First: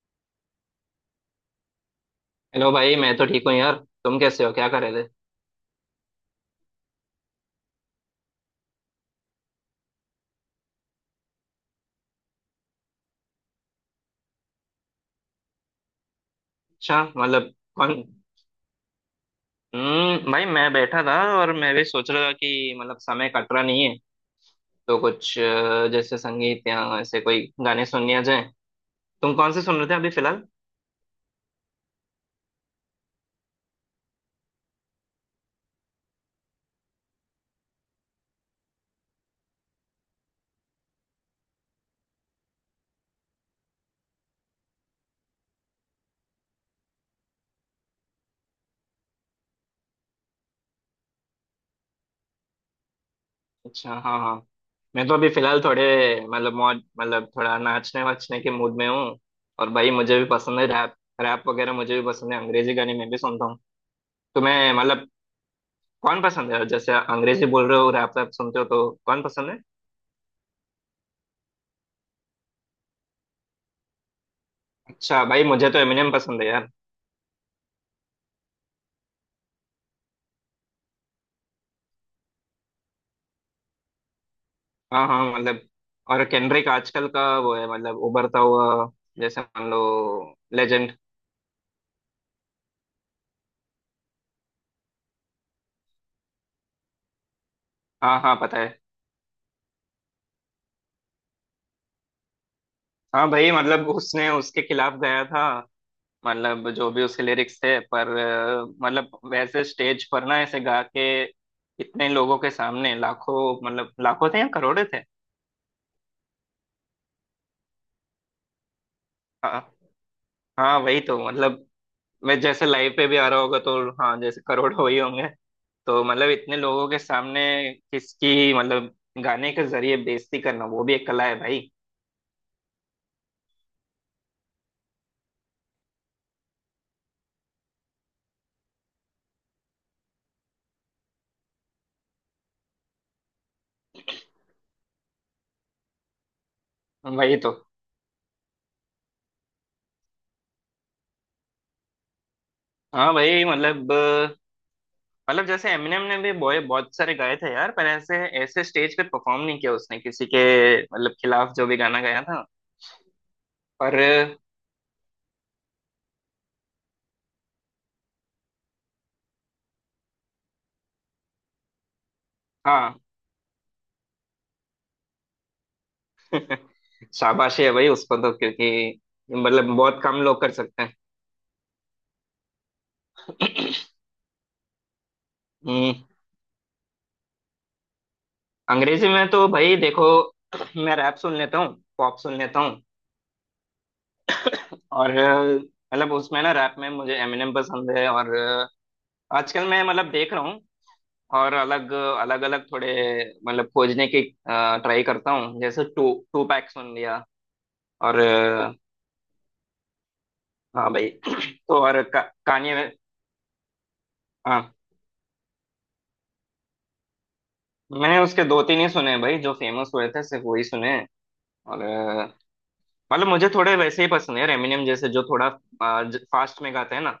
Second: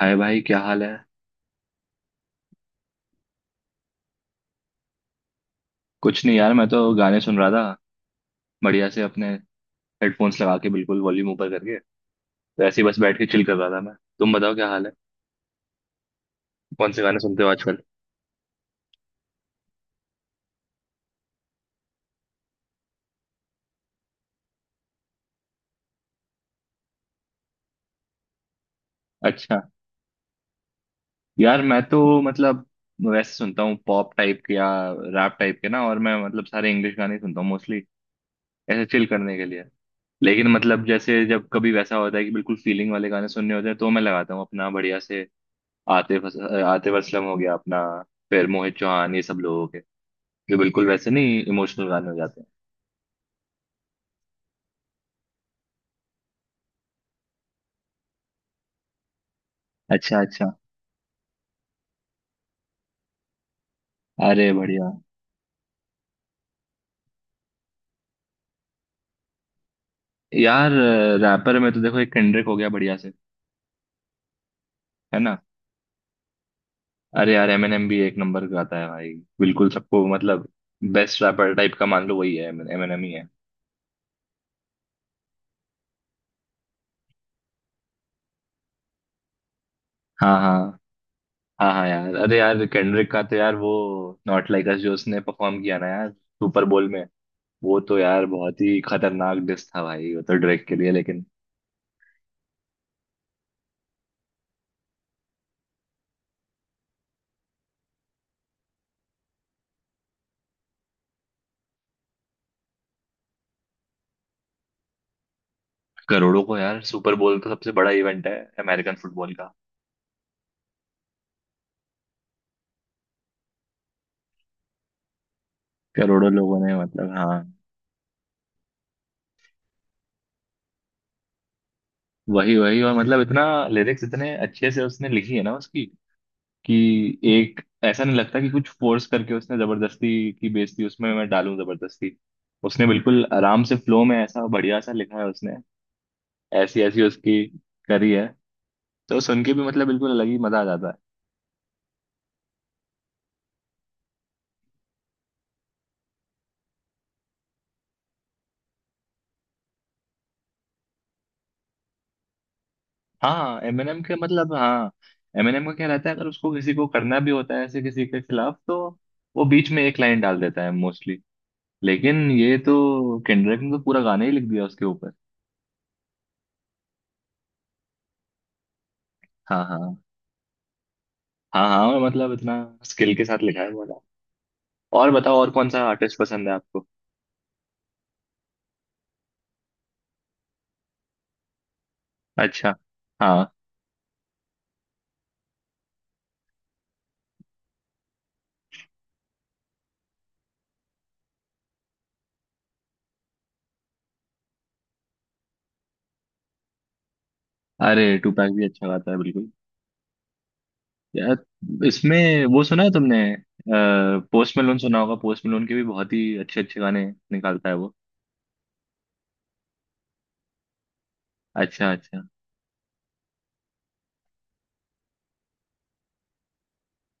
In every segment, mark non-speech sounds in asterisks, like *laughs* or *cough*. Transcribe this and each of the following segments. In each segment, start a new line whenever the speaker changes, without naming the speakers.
हाय भाई, क्या हाल है।
हेलो भाई मैं तो ठीक हूँ यार। तुम कैसे हो? क्या कर रहे थे?
कुछ नहीं यार, मैं तो गाने सुन रहा था बढ़िया से, अपने हेडफोन्स लगा के बिल्कुल वॉल्यूम ऊपर करके। तो ऐसे ही बस बैठ के चिल कर रहा था मैं। तुम बताओ क्या हाल है, कौन से
अच्छा,
गाने सुनते हो
मतलब
आजकल।
कौन? भाई मैं बैठा था। और मैं भी सोच रहा था कि मतलब समय कट रहा नहीं है। तो कुछ जैसे संगीत या ऐसे कोई गाने सुन लिया जाए। तुम कौन
अच्छा,
से सुन रहे थे अभी फिलहाल?
यार मैं तो मतलब वैसे सुनता हूँ पॉप टाइप के या रैप टाइप के ना, और मैं मतलब सारे इंग्लिश गाने ही सुनता हूँ मोस्टली, ऐसे चिल करने के लिए। लेकिन मतलब जैसे जब कभी वैसा होता है कि बिल्कुल फीलिंग वाले गाने सुनने होते हैं तो मैं लगाता हूँ अपना बढ़िया से। आतिफ आतिफ असलम हो गया अपना, फिर मोहित चौहान, ये सब लोगों के, ये बिल्कुल वैसे नहीं, इमोशनल गाने हो जाते
अच्छा, हाँ हाँ। मैं तो अभी फिलहाल थोड़े, मतलब मौज, मतलब थोड़ा नाचने वाचने के मूड में हूँ। और भाई
हैं।
मुझे
अच्छा
भी
अच्छा।
पसंद है रैप। रैप वगैरह मुझे भी पसंद है, अंग्रेजी गाने मैं भी सुनता हूँ।
अरे
तुम्हें,
बढ़िया।
मतलब कौन पसंद है? जैसे अंग्रेजी बोल रहे हो, रैप रैप सुनते हो तो कौन पसंद है?
यार, रैपर में तो देखो एक केंड्रिक हो गया बढ़िया से। है
अच्छा
ना।
भाई मुझे तो एमिनेम पसंद है यार।
अरे यार, एमिनेम भी एक नंबर गाता है भाई, बिल्कुल सबको मतलब बेस्ट रैपर टाइप का मान लो, वही है, एमिनेम ही है।
हाँ हाँ, मतलब और केंड्रिक आजकल का वो है, मतलब उभरता हुआ, जैसे मान लो
हाँ हाँ।
लेजेंड।
हाँ हाँ यार, अरे यार केंड्रिक का तो यार वो नॉट लाइक अस जो उसने परफॉर्म किया ना यार सुपर बोल में, वो तो
हाँ
यार
हाँ पता
बहुत
है।
ही खतरनाक डिस था भाई, वो तो ड्रेक के लिए। लेकिन
हाँ भाई, मतलब उसने उसके खिलाफ गया था, मतलब जो भी उसके लिरिक्स थे, पर मतलब वैसे स्टेज पर ना ऐसे गा के इतने लोगों के सामने, लाखों, मतलब लाखों थे या करोड़े थे।
करोड़ों को यार, सुपर बोल तो सबसे बड़ा इवेंट है अमेरिकन फुटबॉल का।
हाँ हाँ, वही तो मतलब। मैं जैसे लाइव पे भी आ रहा होगा तो हाँ जैसे करोड़ हो ही होंगे। तो मतलब
करोड़ों
इतने
लोगों ने
लोगों के
मतलब, हाँ।
सामने किसकी, मतलब गाने के जरिए बेइज्जती करना वो भी एक कला है भाई।
वही वही, और मतलब इतना लिरिक्स इतने अच्छे से उसने लिखी है ना उसकी, कि एक ऐसा नहीं लगता कि कुछ फोर्स करके उसने जबरदस्ती की बेइज्जती उसमें मैं डालूं जबरदस्ती। उसने बिल्कुल आराम से फ्लो में ऐसा बढ़िया सा लिखा है उसने, ऐसी ऐसी उसकी
वही तो।
करी है। तो सुन के भी मतलब बिल्कुल अलग ही मजा आ जाता है।
हाँ भाई, मतलब मतलब जैसे एमिनेम ने भी बॉय बहुत सारे गाए थे यार, पर ऐसे ऐसे स्टेज पे परफॉर्म नहीं किया उसने किसी के, मतलब खिलाफ जो भी गाना गाया था,
हाँ,
पर
एमएनएम के मतलब, हाँ एमएनएम का क्या रहता है, अगर उसको किसी को करना भी होता है ऐसे किसी के खिलाफ तो वो बीच में एक लाइन डाल देता है मोस्टली। लेकिन ये
हाँ।
तो केंड्रिक ने तो पूरा गाना ही लिख दिया उसके ऊपर।
*laughs* शाबाशी है भाई उसको तो, क्योंकि
हाँ
मतलब
हाँ।
बहुत कम लोग कर सकते हैं।
हाँ हाँ, मतलब इतना स्किल के साथ लिखा है, बोला। और बताओ, और कौन सा
हम्म
आर्टिस्ट पसंद है आपको।
अंग्रेजी में तो भाई देखो, मैं रैप सुन लेता हूँ, पॉप सुन लेता
अच्छा,
हूँ
हाँ,
और मतलब उसमें ना रैप में मुझे एमिनेम पसंद है और आजकल मैं मतलब देख रहा हूँ और अलग अलग अलग थोड़े, मतलब खोजने की ट्राई करता हूँ। जैसे टू टू पैक सुन लिया
अरे
और
टूपैक भी अच्छा गाता है बिल्कुल।
हाँ भाई। *clears throat* तो
यार,
और
इसमें वो
कान्ये।
सुना है तुमने, पोस्ट
हाँ
मेलोन सुना होगा। पोस्ट मेलोन के भी बहुत ही अच्छे अच्छे गाने निकालता है वो।
मैंने उसके दो तीन ही सुने भाई, जो फेमस हुए थे सिर्फ वही सुने हैं। और
अच्छा अच्छा
मतलब मुझे थोड़े वैसे ही पसंद है एमिनेम जैसे, जो थोड़ा फास्ट में गाते हैं ना,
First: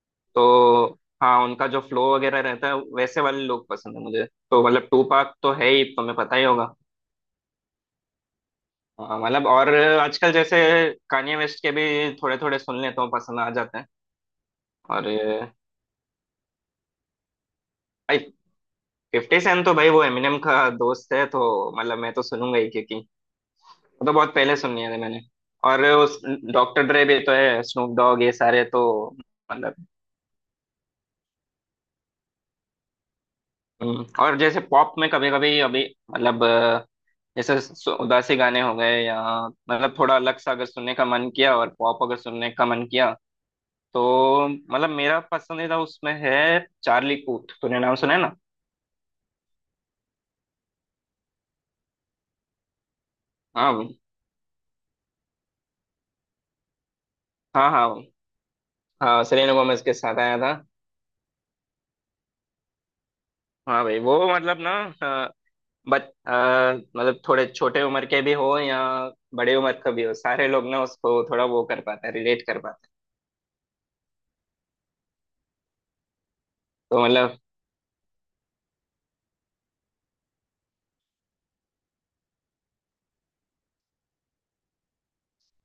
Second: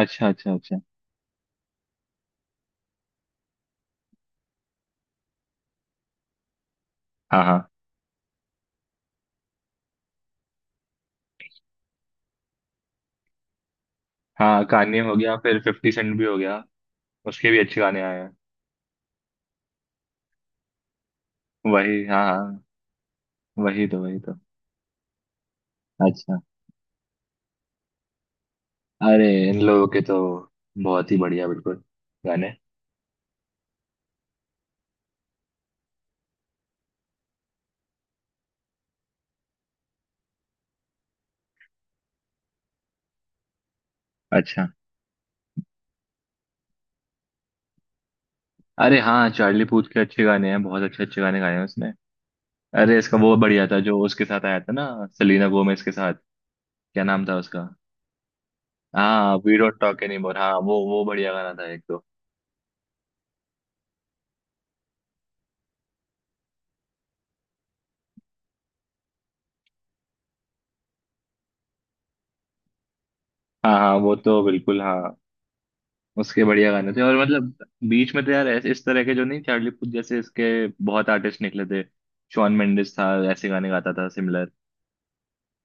अच्छा।
तो
अच्छा अच्छा।
हाँ उनका जो फ्लो वगैरह रहता है वैसे वाले लोग पसंद है मुझे। तो मतलब टू पाक तो है ही, तुम्हें पता ही होगा।
हाँ हाँ।
हाँ, मतलब और आजकल जैसे कान्ये वेस्ट के भी थोड़े थोड़े सुन लेता हूँ, पसंद आ जाते हैं।
हाँ कान्ये
और
हो गया,
ये
फिर फिफ्टी सेंट भी हो गया, उसके भी अच्छे गाने
भाई
आए हैं।
फिफ्टी सेंट तो भाई वो एमिनेम का दोस्त है, तो मतलब
वही
मैं तो
हाँ
सुनूंगा
हाँ।
ही, क्योंकि
वही तो
वो तो
वही तो।
बहुत पहले सुन लिए थे मैंने। और उस
अच्छा।
डॉक्टर ड्रे भी तो है, स्नूप डॉग, ये सारे तो
अरे इन
मतलब।
लोगों के तो बहुत ही बढ़िया बिल्कुल गाने।
और जैसे पॉप में कभी कभी अभी, मतलब जैसे उदासी गाने हो गए या मतलब थोड़ा अलग सा, अगर सुनने का मन किया और पॉप अगर सुनने का मन किया, तो
अच्छा।
मतलब मेरा पसंदीदा उसमें है चार्ली पूथ। तूने नाम सुना है ना?
अरे हाँ, चार्ली पूथ के अच्छे गाने हैं, बहुत अच्छे अच्छे गाने गाए हैं उसने। अरे इसका वो बढ़िया
हाँ
था जो
भाई।
उसके साथ आया था ना, सेलेना गोमेज के साथ, क्या नाम था उसका।
हाँ हाँ भाई। हाँ
हाँ,
सेलेना
वी डोंट
गोमेज के
टॉक
साथ
एनीमोर,
आया
हाँ
था।
वो बढ़िया गाना था एक तो।
हाँ भाई वो मतलब ना अ, बच अ, मतलब थोड़े छोटे उम्र के भी हो या बड़े उम्र का भी हो, सारे लोग ना उसको थोड़ा वो कर पाते हैं, रिलेट कर पाते हैं।
हाँ हाँ वो तो बिल्कुल, हाँ उसके बढ़िया गाने थे
तो
और
मतलब
मतलब बीच में तो यार इस तरह के जो नहीं चार्ली पूथ जैसे, इसके बहुत आर्टिस्ट निकले थे। शॉन मेंडिस था, ऐसे गाने गाता था सिमिलर।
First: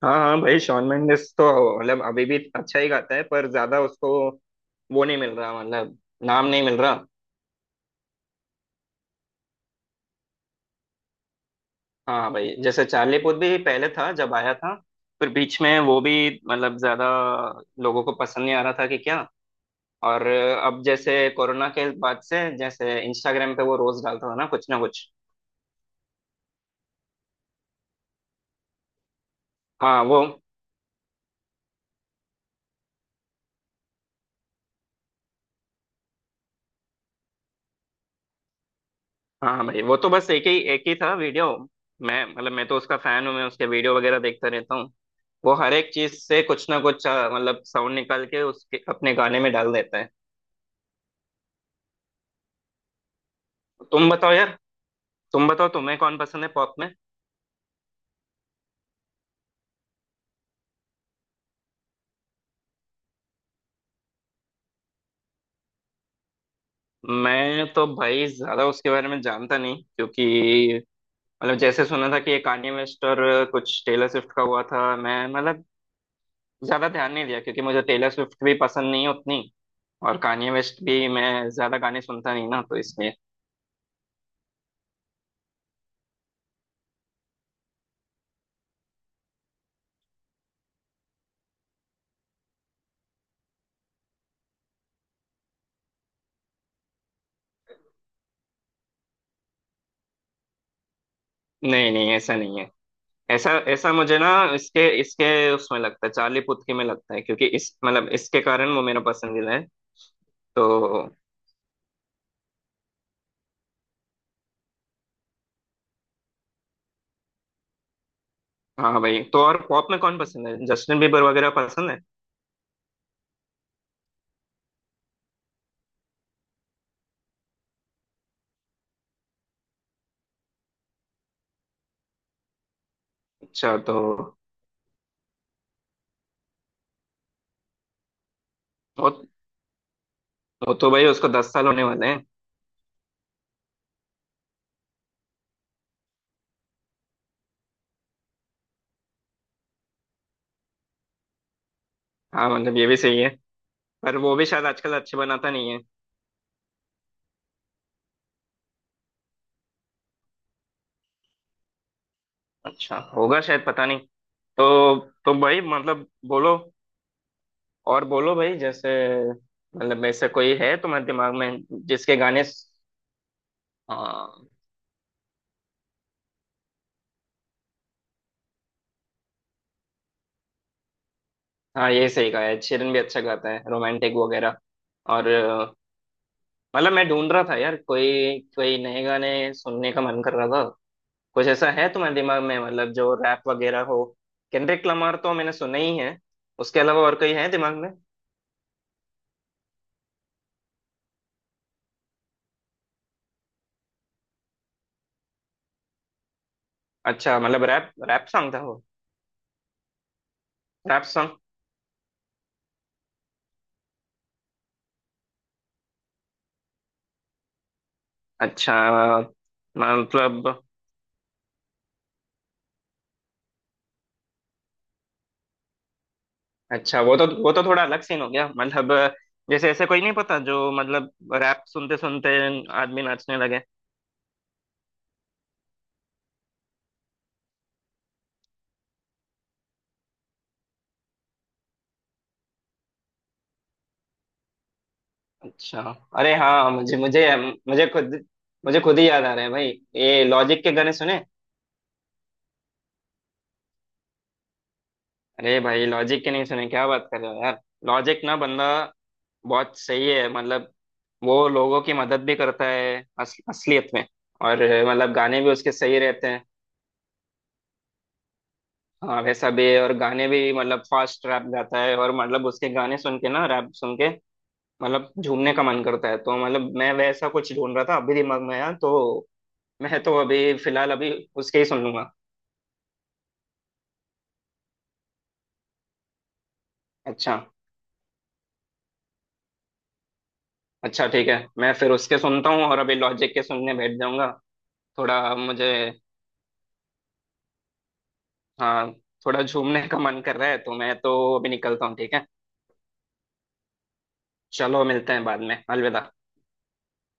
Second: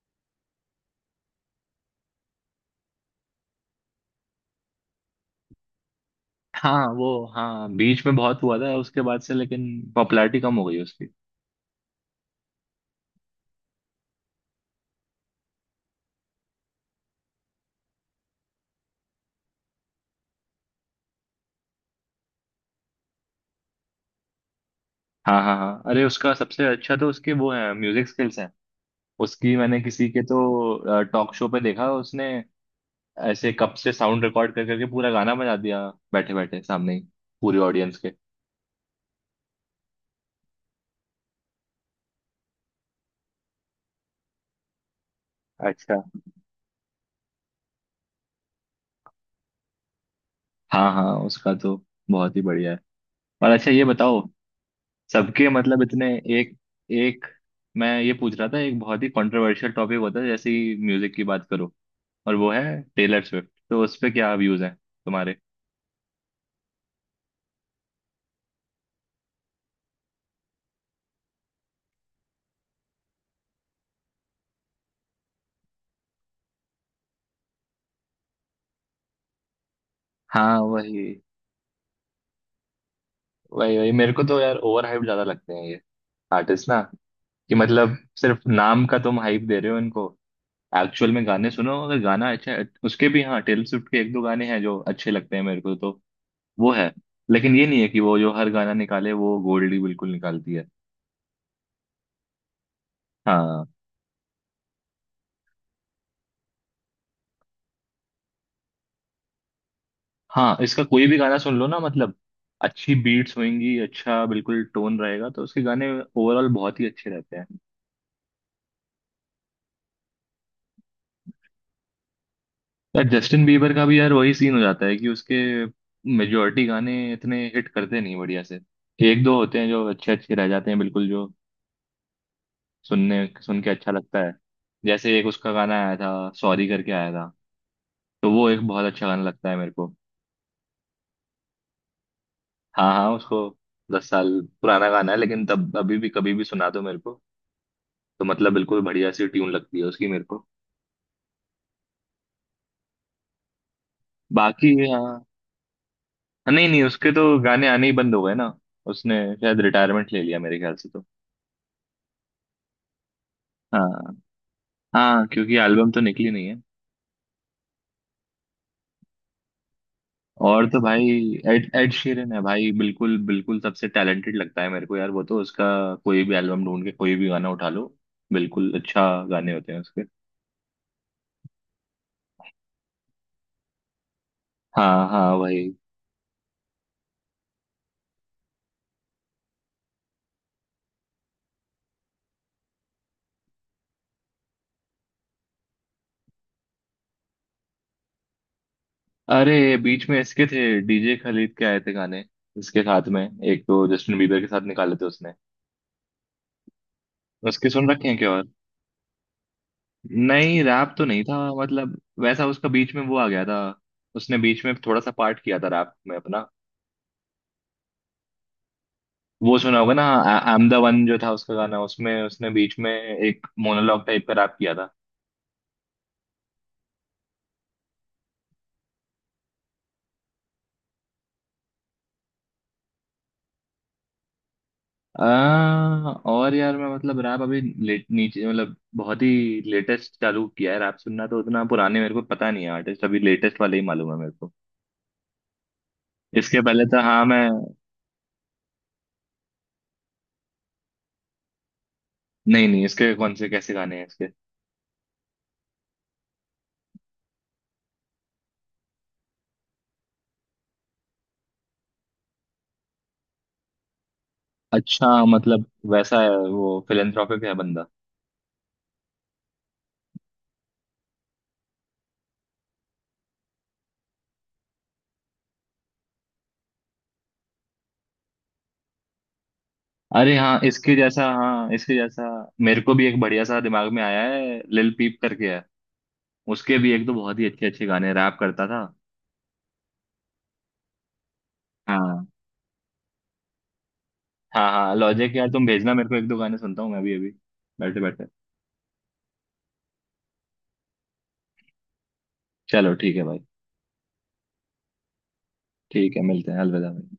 हाँ हाँ भाई, शॉन मेंडिस तो मतलब अभी भी अच्छा ही गाता है, पर ज्यादा उसको वो नहीं मिल रहा, मतलब नाम नहीं मिल
हाँ
रहा।
वो, हाँ बीच में बहुत हुआ था उसके बाद से, लेकिन पॉपुलैरिटी कम हो गई उसकी।
हाँ हाँ, भाई जैसे चार्ली पुथ भी पहले था जब आया था, फिर बीच में वो भी मतलब ज्यादा लोगों को पसंद नहीं आ रहा था कि क्या, और अब जैसे कोरोना के बाद से जैसे इंस्टाग्राम पे वो रोज डालता था ना कुछ ना कुछ।
हाँ हाँ हाँ, अरे उसका सबसे अच्छा तो उसके वो है, म्यूजिक स्किल्स हैं उसकी। मैंने
हाँ
किसी
वो।
के तो टॉक शो पे देखा, उसने ऐसे कप से साउंड रिकॉर्ड कर करके पूरा गाना बजा दिया, बैठे बैठे सामने ही, पूरी ऑडियंस के।
हाँ भाई वो तो बस एक ही था वीडियो। मैं मतलब मैं तो उसका फैन हूँ, मैं उसके वीडियो वगैरह देखता रहता हूँ। वो हर एक
अच्छा।
चीज से कुछ ना कुछ मतलब साउंड निकाल के उसके अपने गाने में डाल देता है।
हाँ हाँ, उसका तो बहुत ही बढ़िया है। और अच्छा ये
तुम
बताओ,
बताओ यार, तुम
सबके
बताओ
मतलब
तुम्हें
इतने,
कौन पसंद है
एक
पॉप में?
एक, मैं ये पूछ रहा था, एक बहुत ही कंट्रोवर्शियल टॉपिक होता है जैसे ही म्यूजिक की बात करो, और वो है टेलर स्विफ्ट, तो उस पे क्या व्यूज हैं तुम्हारे।
मैं तो भाई ज्यादा उसके बारे में जानता नहीं, क्योंकि मतलब जैसे सुना था कि ये कान्ये वेस्ट और कुछ टेलर स्विफ्ट का हुआ था, मैं मतलब ज्यादा ध्यान नहीं दिया, क्योंकि मुझे टेलर स्विफ्ट भी पसंद नहीं है उतनी, और कान्ये
हाँ
वेस्ट भी
वही,
मैं ज्यादा गाने सुनता नहीं ना, तो इसलिए
वही वही, मेरे को तो यार ओवर हाइप ज्यादा लगते हैं ये आर्टिस्ट ना, कि मतलब सिर्फ नाम का तुम हाइप दे रहे हो इनको। एक्चुअल में गाने सुनो, अगर गाना अच्छा है उसके भी, हाँ टेलर स्विफ्ट के एक दो गाने हैं जो अच्छे लगते हैं मेरे को तो, वो है। लेकिन ये नहीं है कि वो जो हर गाना निकाले वो गोल्ड ही बिल्कुल निकालती है।
नहीं नहीं ऐसा नहीं है। ऐसा
हाँ।
ऐसा मुझे ना इसके इसके उसमें लगता है, चार्ली पुथी में लगता है, क्योंकि इस मतलब इसके कारण वो मेरा पसंदीदा है।
हाँ
तो
इसका कोई भी गाना सुन लो ना मतलब, अच्छी बीट्स होंगी, अच्छा बिल्कुल टोन रहेगा, तो उसके गाने ओवरऑल बहुत ही अच्छे रहते हैं।
हाँ भाई, तो और पॉप में कौन पसंद है? जस्टिन बीबर वगैरह पसंद है?
यार जस्टिन बीबर का भी यार वही सीन हो जाता है कि उसके मेजोरिटी गाने इतने हिट करते नहीं बढ़िया से। एक दो होते हैं जो अच्छे अच्छे रह जाते हैं बिल्कुल, जो सुनने सुन के
अच्छा
अच्छा
तो
लगता है। जैसे एक उसका गाना आया था, सॉरी करके आया था, तो वो एक बहुत अच्छा गाना
वो,
लगता है मेरे को।
वो तो भाई उसको 10 साल होने वाले हैं।
हाँ हाँ उसको 10 साल, पुराना गाना है, लेकिन तब अभी भी कभी भी सुना दो मेरे को, तो मतलब बिल्कुल बढ़िया सी ट्यून लगती है उसकी मेरे को।
हाँ मतलब ये भी सही है, पर वो भी शायद
बाकी
आजकल
हाँ
अच्छे
हाँ,
बनाता नहीं है।
नहीं नहीं, उसके तो गाने आने ही बंद हो गए ना। उसने शायद रिटायरमेंट ले लिया मेरे ख्याल से तो।
अच्छा होगा शायद, पता नहीं।
हाँ,
तो
हाँ
तो
क्योंकि
भाई
एल्बम तो
मतलब
निकली नहीं
बोलो,
है।
और बोलो भाई, जैसे मतलब ऐसा कोई
और
है
तो
तुम्हारे
भाई
दिमाग में
एड एड
जिसके
शीरन है
गाने?
भाई, बिल्कुल बिल्कुल सबसे टैलेंटेड
हाँ
लगता है मेरे को यार वो तो। उसका कोई भी एल्बम ढूंढ के कोई भी गाना उठा लो, बिल्कुल अच्छा गाने होते हैं उसके।
हाँ, ये सही कहा है, शिरन भी अच्छा गाता है, रोमांटिक वगैरह।
हाँ
और
हाँ भाई।
मतलब मैं ढूंढ रहा था यार कोई कोई नए गाने, सुनने का मन कर रहा था। कुछ ऐसा है तुम्हारे दिमाग में मतलब जो रैप वगैरह हो? केंड्रिक लमार तो मैंने सुना ही है, उसके अलावा और कोई है दिमाग में?
अरे बीच में इसके थे डीजे खालिद के आए थे गाने, इसके साथ में एक तो जस्टिन बीबर के साथ निकाले थे उसने।
अच्छा मतलब
उसके सुन
रैप
रखे हैं
रैप
क्या, और
सॉन्ग था वो?
नहीं रैप
रैप
तो नहीं था
सॉन्ग।
मतलब, वैसा उसका बीच में वो आ गया था, उसने बीच में थोड़ा सा पार्ट किया था रैप में अपना।
अच्छा अ,
वो सुना होगा ना, आई
मतलब
एम द वन जो था उसका गाना, उसमें उसने बीच में एक मोनोलॉग टाइप का रैप किया था।
अच्छा वो तो थोड़ा अलग सीन हो गया, मतलब जैसे ऐसे कोई नहीं पता जो मतलब रैप सुनते सुनते आदमी नाचने लगे।
और यार मैं मतलब रैप अभी लेट नीचे मतलब बहुत ही लेटेस्ट चालू किया है रैप सुनना, तो उतना पुराने मेरे को पता नहीं है आर्टिस्ट, अभी लेटेस्ट वाले ही मालूम है मेरे को।
अच्छा। अरे
इसके
हाँ
पहले
मुझे
तो हाँ
मुझे
मैं,
मुझे खुद मुझे खुद ही याद आ रहा है भाई, ये लॉजिक के गाने सुने?
नहीं नहीं इसके कौन से कैसे गाने हैं इसके।
अरे भाई लॉजिक के नहीं सुने? क्या बात कर रहे हो यार। लॉजिक ना बंदा बहुत सही है, मतलब वो लोगों की मदद भी करता है असलियत में। और
अच्छा
मतलब गाने भी
मतलब,
उसके सही
वैसा
रहते
है
हैं।
वो, फिलेंथ्रोपिक है बंदा।
हाँ वैसा भी है, और गाने भी मतलब फास्ट रैप गाता है, और मतलब उसके गाने सुन के ना रैप सुन के मतलब झूमने का मन करता है। तो मतलब मैं वैसा कुछ ढूंढ रहा था अभी दिमाग में यार, तो मैं तो
अरे
अभी
हाँ
फिलहाल
इसके
अभी
जैसा,
उसके ही
हाँ
सुन
इसके
लूंगा।
जैसा मेरे को भी एक बढ़िया सा दिमाग में आया है, लिल पीप करके। उसके भी एक दो
अच्छा
बहुत ही अच्छे अच्छे गाने रैप करता था।
अच्छा ठीक है, मैं फिर उसके
हाँ।
सुनता हूँ और अभी लॉजिक के सुनने बैठ जाऊंगा।
हाँ हाँ,
थोड़ा
लॉजिक यार तुम
मुझे,
भेजना मेरे को, एक दो गाने सुनता हूँ मैं भी अभी बैठे बैठे।
हाँ थोड़ा झूमने का मन कर रहा है, तो मैं तो अभी निकलता हूँ, ठीक है।
चलो ठीक है भाई,
चलो मिलते हैं बाद में, अलविदा।
ठीक है, मिलते हैं, अलविदा भाई।